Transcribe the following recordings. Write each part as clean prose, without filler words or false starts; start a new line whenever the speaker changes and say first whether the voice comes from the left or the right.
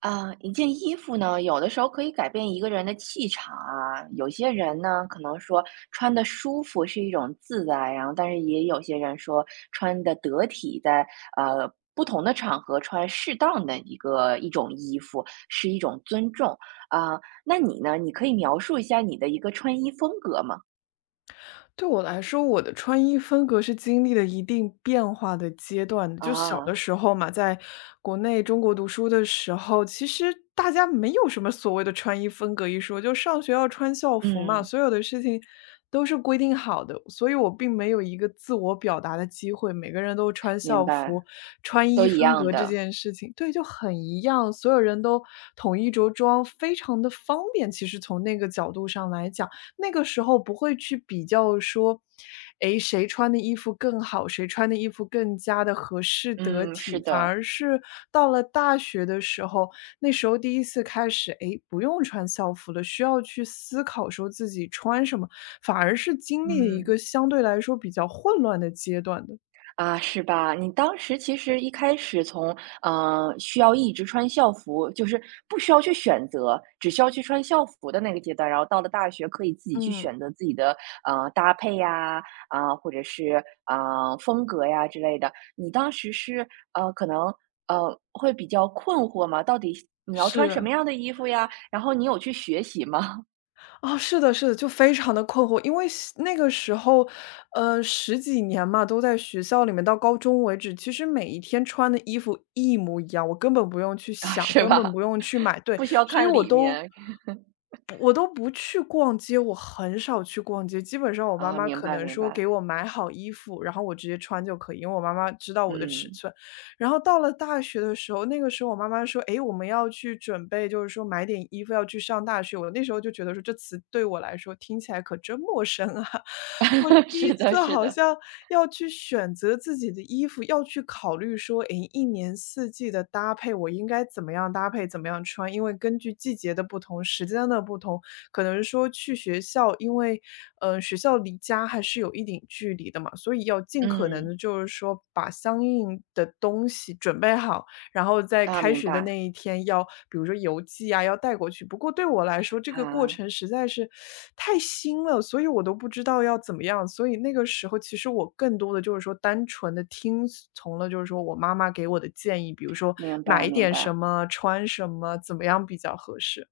right: 啊，一件衣服呢，有的时候可以改变一个人的气场啊。有些人呢，可能说穿的舒服是一种自在，然后但是也有些人说穿的得体在，不同的场合穿适当的一种衣服是一种尊重啊。那你呢？你可以描述一下你的一个穿衣风格吗？
left: 对我来说，我的穿衣风格是经历了一定变化的阶段的。就小的
right: 啊。
left: 时候嘛，在国内中国读书的时候，其实大家没有什么所谓的穿衣风格一说，就上学要穿校服嘛，
right: 嗯。
left: 所有的事情都是规定好的，所以我并没有一个自我表达的机会。每个人都穿
right: 明
left: 校
right: 白。
left: 服、穿
right: 都
left: 衣
right: 一
left: 风
right: 样
left: 格这
right: 的。
left: 件事情，对，就很一样，所有人都统一着装，非常的方便，其实从那个角度上来讲。那个时候不会去比较说，诶，谁穿的衣服更好，谁穿的衣服更加的合适得
right: 嗯，是
left: 体。反
right: 的。
left: 而是到了大学的时候，那时候第一次开始，诶，不用穿校服了，需要去思考说自己穿什么，反而是经历了一
right: 嗯。
left: 个相对来说比较混乱的阶段的。
right: 啊，是吧？你当时其实一开始从，需要一直穿校服，就是不需要去选择，只需要去穿校服的那个阶段，然后到了大学可以自己去
left: 嗯，
right: 选择自己的，搭配呀，啊，或者是，啊，风格呀之类的。你当时是，可能，会比较困惑嘛，到底你要穿什么
left: 是。
right: 样的衣服呀？然后你有去学习吗？
left: 哦，是的，是的，就非常的困惑。因为那个时候，十几年嘛，都在学校里面，到高中为止，其实每一天穿的衣服一模一样，我根本不用去
right: 啊，
left: 想，
right: 是
left: 根本
right: 吧？
left: 不用去买，对，
right: 不需要
left: 所以
right: 看
left: 我
right: 里
left: 都
right: 面。
left: 不我都不去逛街，我很少去逛街。基本上我妈
right: 啊，
left: 妈
right: 明
left: 可
right: 白
left: 能
right: 明
left: 说
right: 白。
left: 给我买好衣服，然后我直接穿就可以，因为我妈妈知道我的尺
right: 嗯。
left: 寸。然后到了大学的时候，那个时候我妈妈说：“诶，我们要去准备，就是说买点衣服要去上大学。”我那时候就觉得说，这词对我来说听起来可真陌生啊！我 第
right: 是
left: 一
right: 的
left: 次
right: 是
left: 好
right: 的。
left: 像要去选择自己的衣服，要去考虑说，诶，一年四季的搭配，我应该怎么样搭配，怎么样穿？因为根据季节的不同，时间的不同，可能说去学校，因为，学校离家还是有一定距离的嘛，所以要尽可能
right: 嗯。
left: 的，就是说把相应的东西准备好，然后在
right: 啊，
left: 开
right: 明
left: 学的
right: 白。
left: 那一天要比如说邮寄啊，要带过去。不过对我来说，这个过
right: 啊，
left: 程实在是太新了，所以我都不知道要怎么样。所以那个时候其实我更多的就是说单纯的听从了就是说我妈妈给我的建议，比如说
right: 明
left: 买
right: 白
left: 一
right: 明
left: 点
right: 白。
left: 什么，穿什么，怎么样比较合适。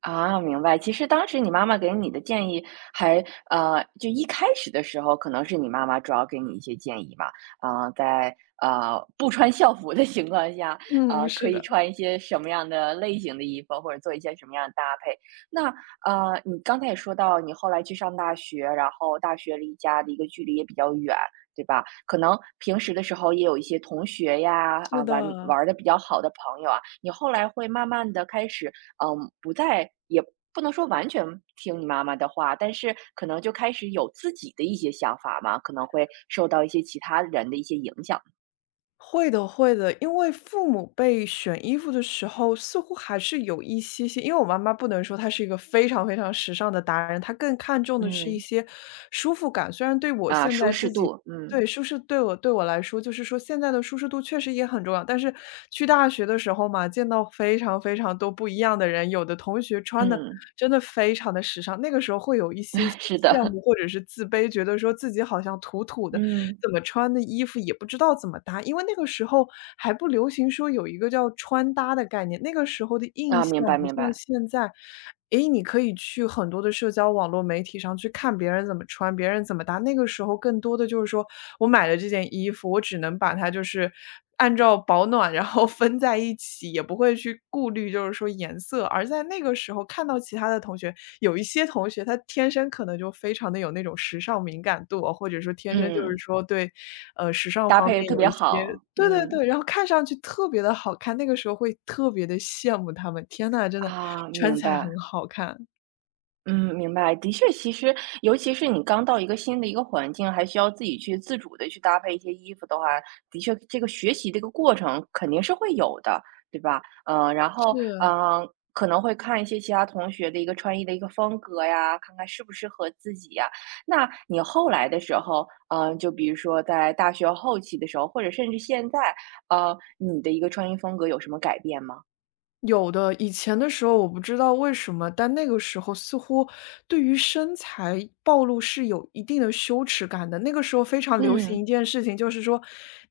right: 啊，明白。其实当时你妈妈给你的建议还就一开始的时候，可能是你妈妈主要给你一些建议嘛，在不穿校服的情况下，
left: 嗯，
right: 可
left: 是
right: 以
left: 的。
right: 穿一些什么样的类型的衣服，或者做一些什么样的搭配。那你刚才也说到，你后来去上大学，然后大学离家的一个距离也比较远，对吧？可能平时的时候也有一些同学呀，啊，
left: 是
right: 玩
left: 的，
right: 玩的比较好的朋友啊，你后来会慢慢的开始。嗯，不再也不能说完全听你妈妈的话，但是可能就开始有自己的一些想法嘛，可能会受到一些其他人的一些影响。
left: 会的会的，因为父母辈选衣服的时候，似乎还是有一些些，因为我妈妈不能说她是一个非常非常时尚的达人，她更看重的是一
right: 嗯。
left: 些舒服感。虽然对我
right: 啊，
left: 现
right: 舒
left: 在
right: 适
left: 自己
right: 度。嗯。
left: 对，舒适对我来说，就是说现在的舒适度确实也很重要。但是去大学的时候嘛，见到非常非常多不一样的人，有的同学穿的
right: 嗯。
left: 真的非常的时尚，那个时候会有一些些
right: 是
left: 羡
right: 的。
left: 慕或者是自卑，觉得说自己好像土土的。
right: 嗯。
left: 怎么穿的衣服也不知道怎么搭，因为那个时候还不流行说有一个叫穿搭的概念，那个时候的印
right: 啊，
left: 象
right: 明白
left: 不
right: 明
left: 像
right: 白。
left: 现在，诶，你可以去很多的社交网络媒体上去看别人怎么穿，别人怎么搭。那个时候更多的就是说我买了这件衣服，我只能把它就是按照保暖然后分在一起，也不会去顾虑就是说颜色。而在那个时候看到其他的同学，有一些同学他天生可能就非常的有那种时尚敏感度哦或者说天生就是
right: 嗯。
left: 说对，时尚
right: 搭
left: 方
right: 配得
left: 面
right: 特
left: 有
right: 别
left: 一些
right: 好。
left: 对对
right: 嗯。
left: 对，然后看上去特别的好看，那个时候会特别的羡慕他们，天呐，真的
right: 啊，
left: 穿
right: 明
left: 起来很
right: 白。
left: 好看，
right: 嗯，明白。的确，其实尤其是你刚到一个新的一个环境，还需要自己去自主的去搭配一些衣服的话，的确这个学习这个过程肯定是会有的，对吧？嗯，然后，
left: 是。
right: 嗯，可能会看一些其他同学的一个穿衣的一个风格呀，看看适不适合自己呀。那你后来的时候，就比如说在大学后期的时候，或者甚至现在，你的一个穿衣风格有什么改变吗？
left: 有的，以前的时候我不知道为什么，但那个时候似乎对于身材暴露是有一定的羞耻感的。那个时候非常流行一
right: 嗯。
left: 件事情，就是说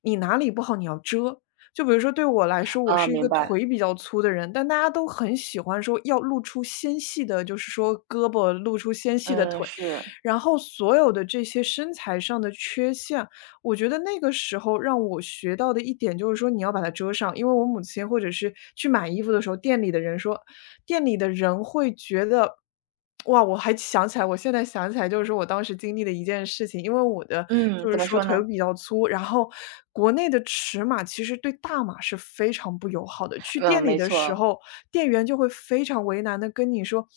left: 你哪里不好你要遮。就比如说对我来说，我
right: 啊，
left: 是一
right: 明
left: 个
right: 白。
left: 腿比较粗的人，但大家都很喜欢说要露出纤细的，就是说胳膊露出纤细的
right: 嗯，
left: 腿，
right: 是。
left: 然后所有的这些身材上的缺陷。我觉得那个时候让我学到的一点就是说你要把它遮上，因为我母亲或者是去买衣服的时候，店里的人说店里的人会觉得哇，我还想起来，我现在想起来就是说我当时经历的一件事情，因为我的
right: 嗯，
left: 就
right: 怎
left: 是
right: 么
left: 说
right: 说
left: 腿
right: 呢？
left: 比较粗，然后国内的尺码其实对大码是非常不友好的。去
right: 嗯，
left: 店里
right: 没
left: 的时
right: 错。
left: 候，店员就会非常为难的跟你说，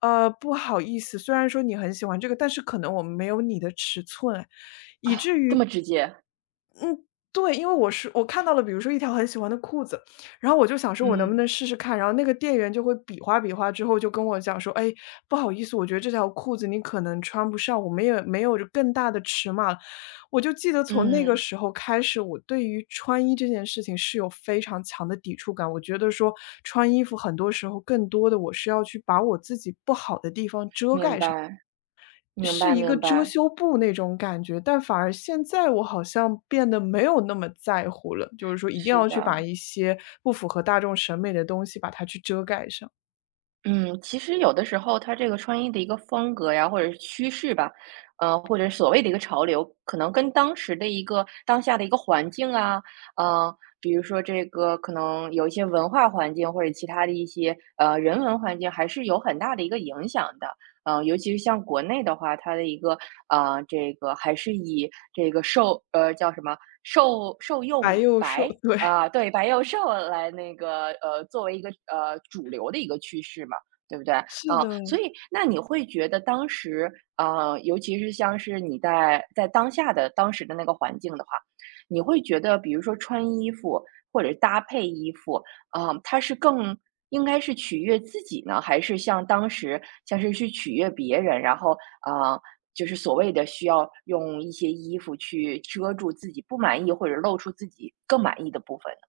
left: 不好意思，虽然说你很喜欢这个，但是可能我们没有你的尺寸啊，以
right: 啊，
left: 至
right: 这么
left: 于
right: 直接。
left: 对，因为我是我看到了，比如说一条很喜欢的裤子，然后我就想说，我能不
right: 嗯。
left: 能试试看？然后那个店员就会比划比划，之后就跟我讲说，哎，不好意思，我觉得这条裤子你可能穿不上，我们也没有更大的尺码了。我就记得从那个
right: 嗯，
left: 时候开始，我对于穿衣这件事情是有非常强的抵触感。我觉得说穿衣服很多时候更多的我是要去把我自己不好的地方遮
right: 明
left: 盖上。
right: 白。明白
left: 是一个
right: 明
left: 遮
right: 白。
left: 羞布那种感觉，但反而现在我好像变得没有那么在乎了，就是说一定
right: 是
left: 要去
right: 的。
left: 把一些不符合大众审美的东西把它去遮盖上，
right: 嗯，其实有的时候它这个穿衣的一个风格呀，或者是趋势吧，或者所谓的一个潮流，可能跟当时的一个当下的一个环境啊，比如说这个可能有一些文化环境或者其他的一些人文环境，还是有很大的一个影响的。尤其是像国内的话，它的一个这个还是以这个瘦叫什么瘦瘦幼
left: 白幼瘦，
right: 白
left: 对，
right: 啊、对，白幼瘦来那个作为一个主流的一个趋势嘛。对不对？
left: 是
right: 嗯，
left: 的。
right: 所以那你会觉得当时，尤其是像是你在当下的当时的那个环境的话，你会觉得比如说穿衣服或者搭配衣服，啊，它是更应该是取悦自己呢，还是像当时像是去取悦别人，然后啊，就是所谓的需要用一些衣服去遮住自己不满意或者露出自己更满意的部分呢？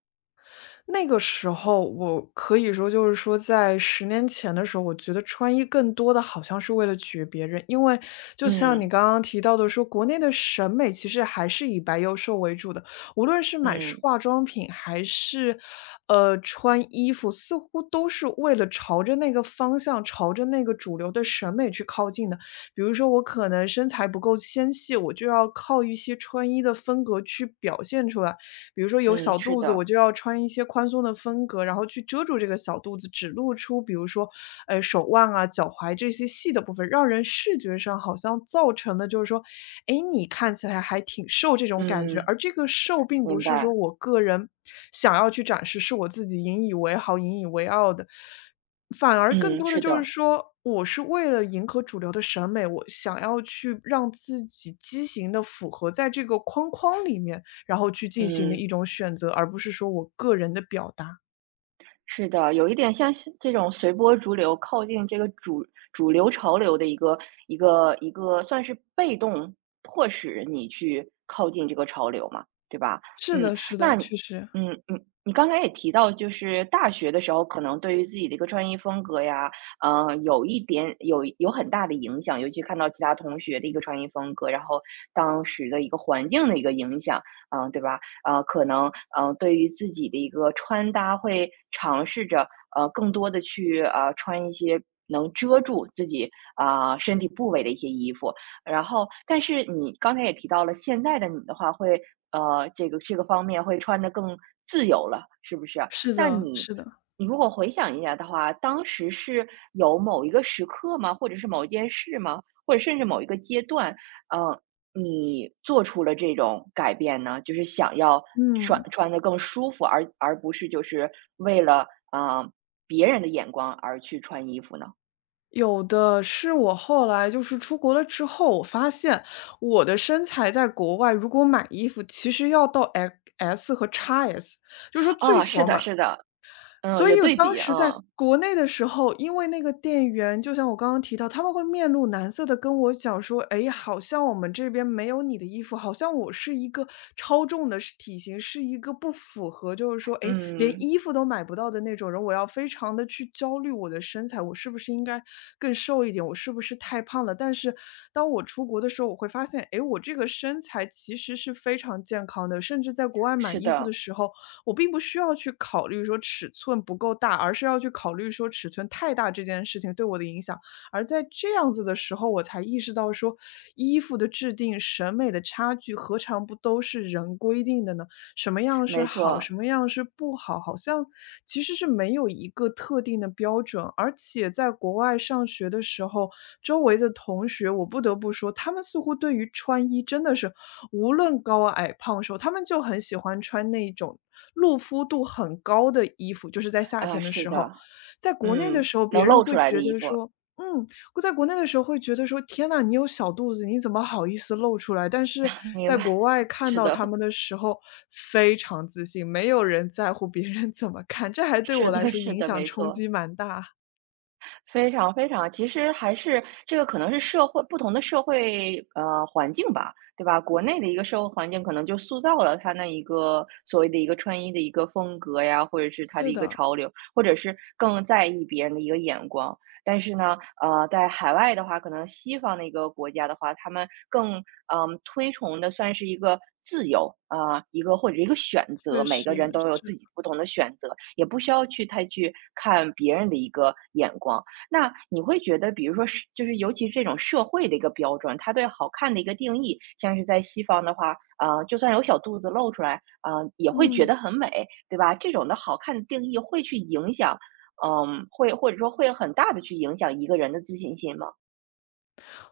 left: 那个时候我可以说就是说在十年前的时候，我觉得穿衣更多的好像是为了取悦别人。因为就像你
right: 嗯
left: 刚刚提到的说，国内的审美其实还是以白幼瘦为主的，无论是买是
right: 嗯
left: 化妆品还是，穿衣服，似乎都是为了朝着那个方向，朝着那个主流的审美去靠近的。比如说我可能身材不够纤细，我就要靠一些穿衣的风格去表现出来，比如说有
right: 嗯，
left: 小
right: 是
left: 肚子，
right: 的。
left: 我就要穿一些宽松的风格，然后去遮住这个小肚子，只露出比如说，手腕啊、脚踝这些细的部分，让人视觉上好像造成的就是说，哎，你看起来还挺瘦这种感觉。
right: 嗯，
left: 而这个瘦并不
right: 明
left: 是说
right: 白。
left: 我个人想要去展示，是我自己引以为豪、引以为傲的，反而更
right: 嗯，
left: 多的
right: 是
left: 就是
right: 的。
left: 说，我是为了迎合主流的审美，我想要去让自己畸形的符合在这个框框里面。然后去进行的
right: 嗯，
left: 一种选择，而不是说我个人的表达。
right: 是的，有一点像是这种随波逐流，靠近这个主流潮流的一个，算是被动迫使你去靠近这个潮流嘛，对吧？
left: 是
right: 嗯。
left: 的是
right: 那
left: 的，
right: 你
left: 确实。
right: 嗯嗯，你刚才也提到，就是大学的时候，可能对于自己的一个穿衣风格呀，有一点有很大的影响，尤其看到其他同学的一个穿衣风格，然后当时的一个环境的一个影响，嗯、对吧？可能对于自己的一个穿搭会尝试着更多的去穿一些能遮住自己啊，身体部位的一些衣服。然后但是你刚才也提到了，现在的你的话会这个方面会穿得更自由了，是不是？
left: 是
right: 那
left: 的
right: 你
left: 是的，
right: 你如果回想一下的话，当时是有某一个时刻吗？或者是某一件事吗？或者甚至某一个阶段，嗯。你做出了这种改变呢？就是想要穿
left: 嗯，
right: 穿得更舒服，而不是就是为了，别人的眼光而去穿衣服呢？
left: 有的是我后来就是出国了之后，我发现我的身材在国外，如果买衣服其实要到 X S 和 XS，就是说最
right: 啊，是
left: 小
right: 的
left: 码。
right: 是的。嗯，
left: 所
right: 有
left: 以我
right: 对
left: 当
right: 比。
left: 时在
right: 嗯。
left: 国内的时候，因为那个店员，就像我刚刚提到，他们会面露难色的跟我讲说：“哎，好像我们这边没有你的衣服，好像我是一个超重的是体型，是一个不符合就是说，哎，连
right: 嗯，
left: 衣服都买不到的那种人，我要非常的去焦虑我的身材，我是不是应该更瘦一点？我是不是太胖了？”但是当我出国的时候，我会发现，哎，我这个身材其实是非常健康的，甚至在国外买
right: 是
left: 衣服
right: 的，
left: 的时候，我并不需要去考虑说尺寸不够大，而是要去考虑说尺寸太大这件事情对我的影响。而在这样子的时候，我才意识到说，衣服的制定、审美的差距，何尝不都是人规定的呢？什么样是
right: 没
left: 好，
right: 错。
left: 什么样是不好，好像其实是没有一个特定的标准。而且在国外上学的时候，周围的同学，我不得不说，他们似乎对于穿衣真的是无论高矮胖瘦，他们就很喜欢穿那种露肤度很高的衣服，就是在夏
right: 啊，
left: 天的
right: 是
left: 时候。
right: 的。
left: 在国内的
right: 嗯，
left: 时候，
right: 能
left: 别人
right: 露出
left: 会
right: 来的
left: 觉
right: 衣
left: 得
right: 服。
left: 说，嗯，在国内的时候会觉得说：“天呐，你有小肚子，你怎么好意思露出来？”但是
right: 明
left: 在
right: 白。
left: 国外看
right: 是
left: 到他
right: 的。
left: 们的时候，非常自信，没有人在乎别人怎么看，这还 对
right: 是
left: 我来
right: 的
left: 说
right: 是
left: 影
right: 的，
left: 响
right: 没
left: 冲
right: 错。
left: 击蛮大。
right: 非常非常，其实还是这个可能是社会不同的社会环境吧，对吧？国内的一个社会环境可能就塑造了他那一个所谓的一个穿衣的一个风格呀，或者是他的
left: 是
right: 一个
left: 的，
right: 潮流，或者是更在意别人的一个眼光。但是呢，在海外的话，可能西方的一个国家的话，他们更推崇的算是一个自由啊、一个或者一个选择，
left: 确
right: 每
left: 实
right: 个人都有自
left: 是，
right: 己不同的选择，也不需要去太去看别人的一个眼光。那你会觉得，比如说是，就是尤其是这种社会的一个标准，它对好看的一个定义，像是在西方的话，就算有小肚子露出来，也会觉
left: 嗯。
right: 得很美，对吧？这种的好看的定义会去影响，会或者说会很大的去影响一个人的自信心吗？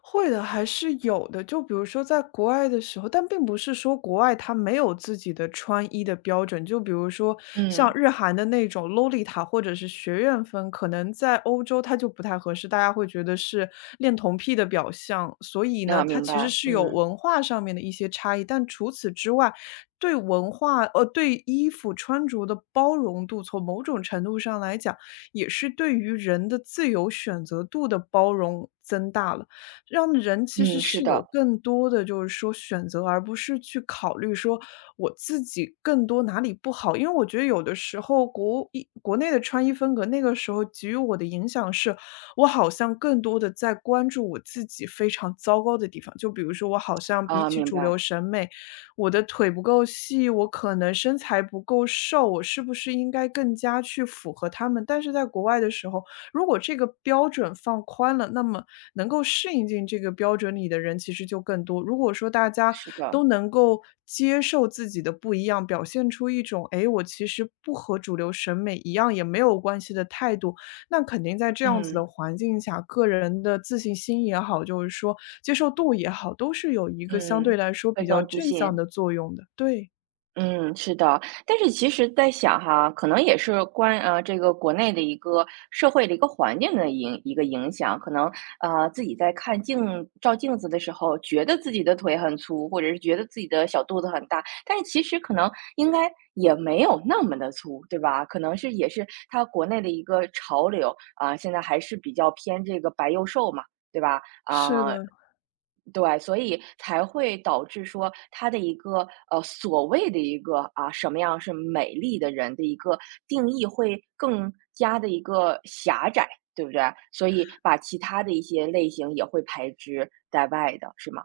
left: 会的，还是有的。就比如说在国外的时候，但并不是说国外它没有自己的穿衣的标准。就比如说像
right: 嗯，
left: 日韩的那种洛丽塔或者是学院风，可能在欧洲它就不太合适，大家会觉得是恋童癖的表象。所以呢，
right: 那、
left: 它
right: 明
left: 其实
right: 白。
left: 是有
right: 嗯。
left: 文化上面的一些差异，但除此之外，对文化对衣服穿着的包容度，从某种程度上来讲，也是对于人的自由选择度的包容增大了。让人其实
right: 嗯，是
left: 是有
right: 的。
left: 更多的就是说选择，而不是去考虑说我自己更多哪里不好。因为我觉得有的时候国内的穿衣风格，那个时候给予我的影响是，我好像更多的在关注我自己非常糟糕的地方。就比如说，我好像比
right: 啊、
left: 起
right: 明
left: 主
right: 白。
left: 流审美，我的腿不够细，我可能身材不够瘦，我是不是应该更加去符合他们？但是在国外的时候，如果这个标准放宽了，那么能够适应进这个标准里的人其实就更多。如果说大家
right: 是的。
left: 都能够接受自己的不一样，表现出一种“诶，我其实不和主流审美一样也没有关系”的态度，那肯定在这样子
right: 嗯
left: 的环境下，个人的自信心也好，就是说接受度也好，都是有一个相对
right: 嗯。
left: 来说
right: 会
left: 比较
right: 更自
left: 正向
right: 信。
left: 的作用的。对，
right: 嗯，是的，但是其实在想哈，可能也是关这个国内的一个社会的一个环境的一个影响，可能自己在照镜子的时候，觉得自己的腿很粗，或者是觉得自己的小肚子很大，但是其实可能应该也没有那么的粗，对吧？可能是也是它国内的一个潮流啊，现在还是比较偏这个白幼瘦嘛。对吧？
left: 是
right: 啊、
left: 的。
right: 对，所以才会导致说他的一个所谓的一个啊什么样是美丽的人的一个定义会更加的一个狭窄，对不对？所以把其他的一些类型也会排之在外的，是吗？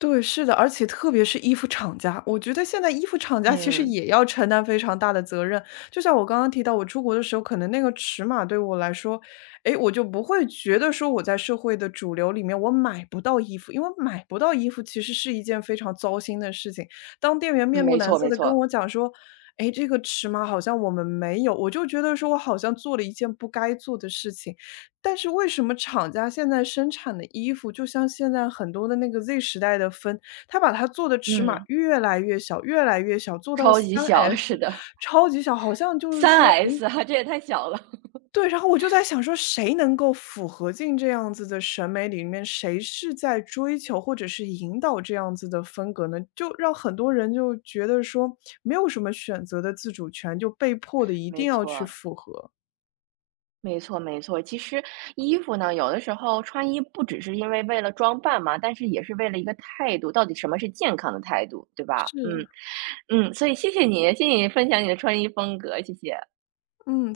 left: 对，是的，而且特别是衣服厂家，我觉得现在衣服厂家其实
right: 嗯。
left: 也要承担非常大的责任。就像我刚刚提到，我出国的时候，可能那个尺码对我来说，诶，我就不会觉得说我在社会的主流里面我买不到衣服，因为买不到衣服其实是一件非常糟心的事情。当店员
right: 嗯，
left: 面露
right: 没
left: 难
right: 错
left: 色
right: 没
left: 的跟
right: 错。
left: 我讲说，诶，这个尺码好像我们没有，我就觉得说我好像做了一件不该做的事情。但是为什么厂家现在生产的衣服，就像现在很多的那个 Z 时代的风，它把它做的尺码
right: 嗯，
left: 越来越小，越来越小，做到
right: 超级
left: 三
right: 小，
left: s
right: 是的。
left: 超级小，好像就是说，
right: 3S
left: 诶
right: 啊，这也太小了，
left: 对，然后我就在想说，谁能够符合进这样子的审美里面，谁是在追求或者是引导这样子的风格呢？就让很多人就觉得说，没有什么选择的自主权，就被迫的一定
right: 没
left: 要去
right: 错。
left: 符合。
right: 没错，没错。其实衣服呢，有的时候穿衣不只是因为为了装扮嘛，但是也是为了一个态度，到底什么是健康的态度，对吧？嗯。
left: 是，
right: 嗯，所以谢谢你，谢谢你分享你的穿衣风格，谢谢。
left: 嗯。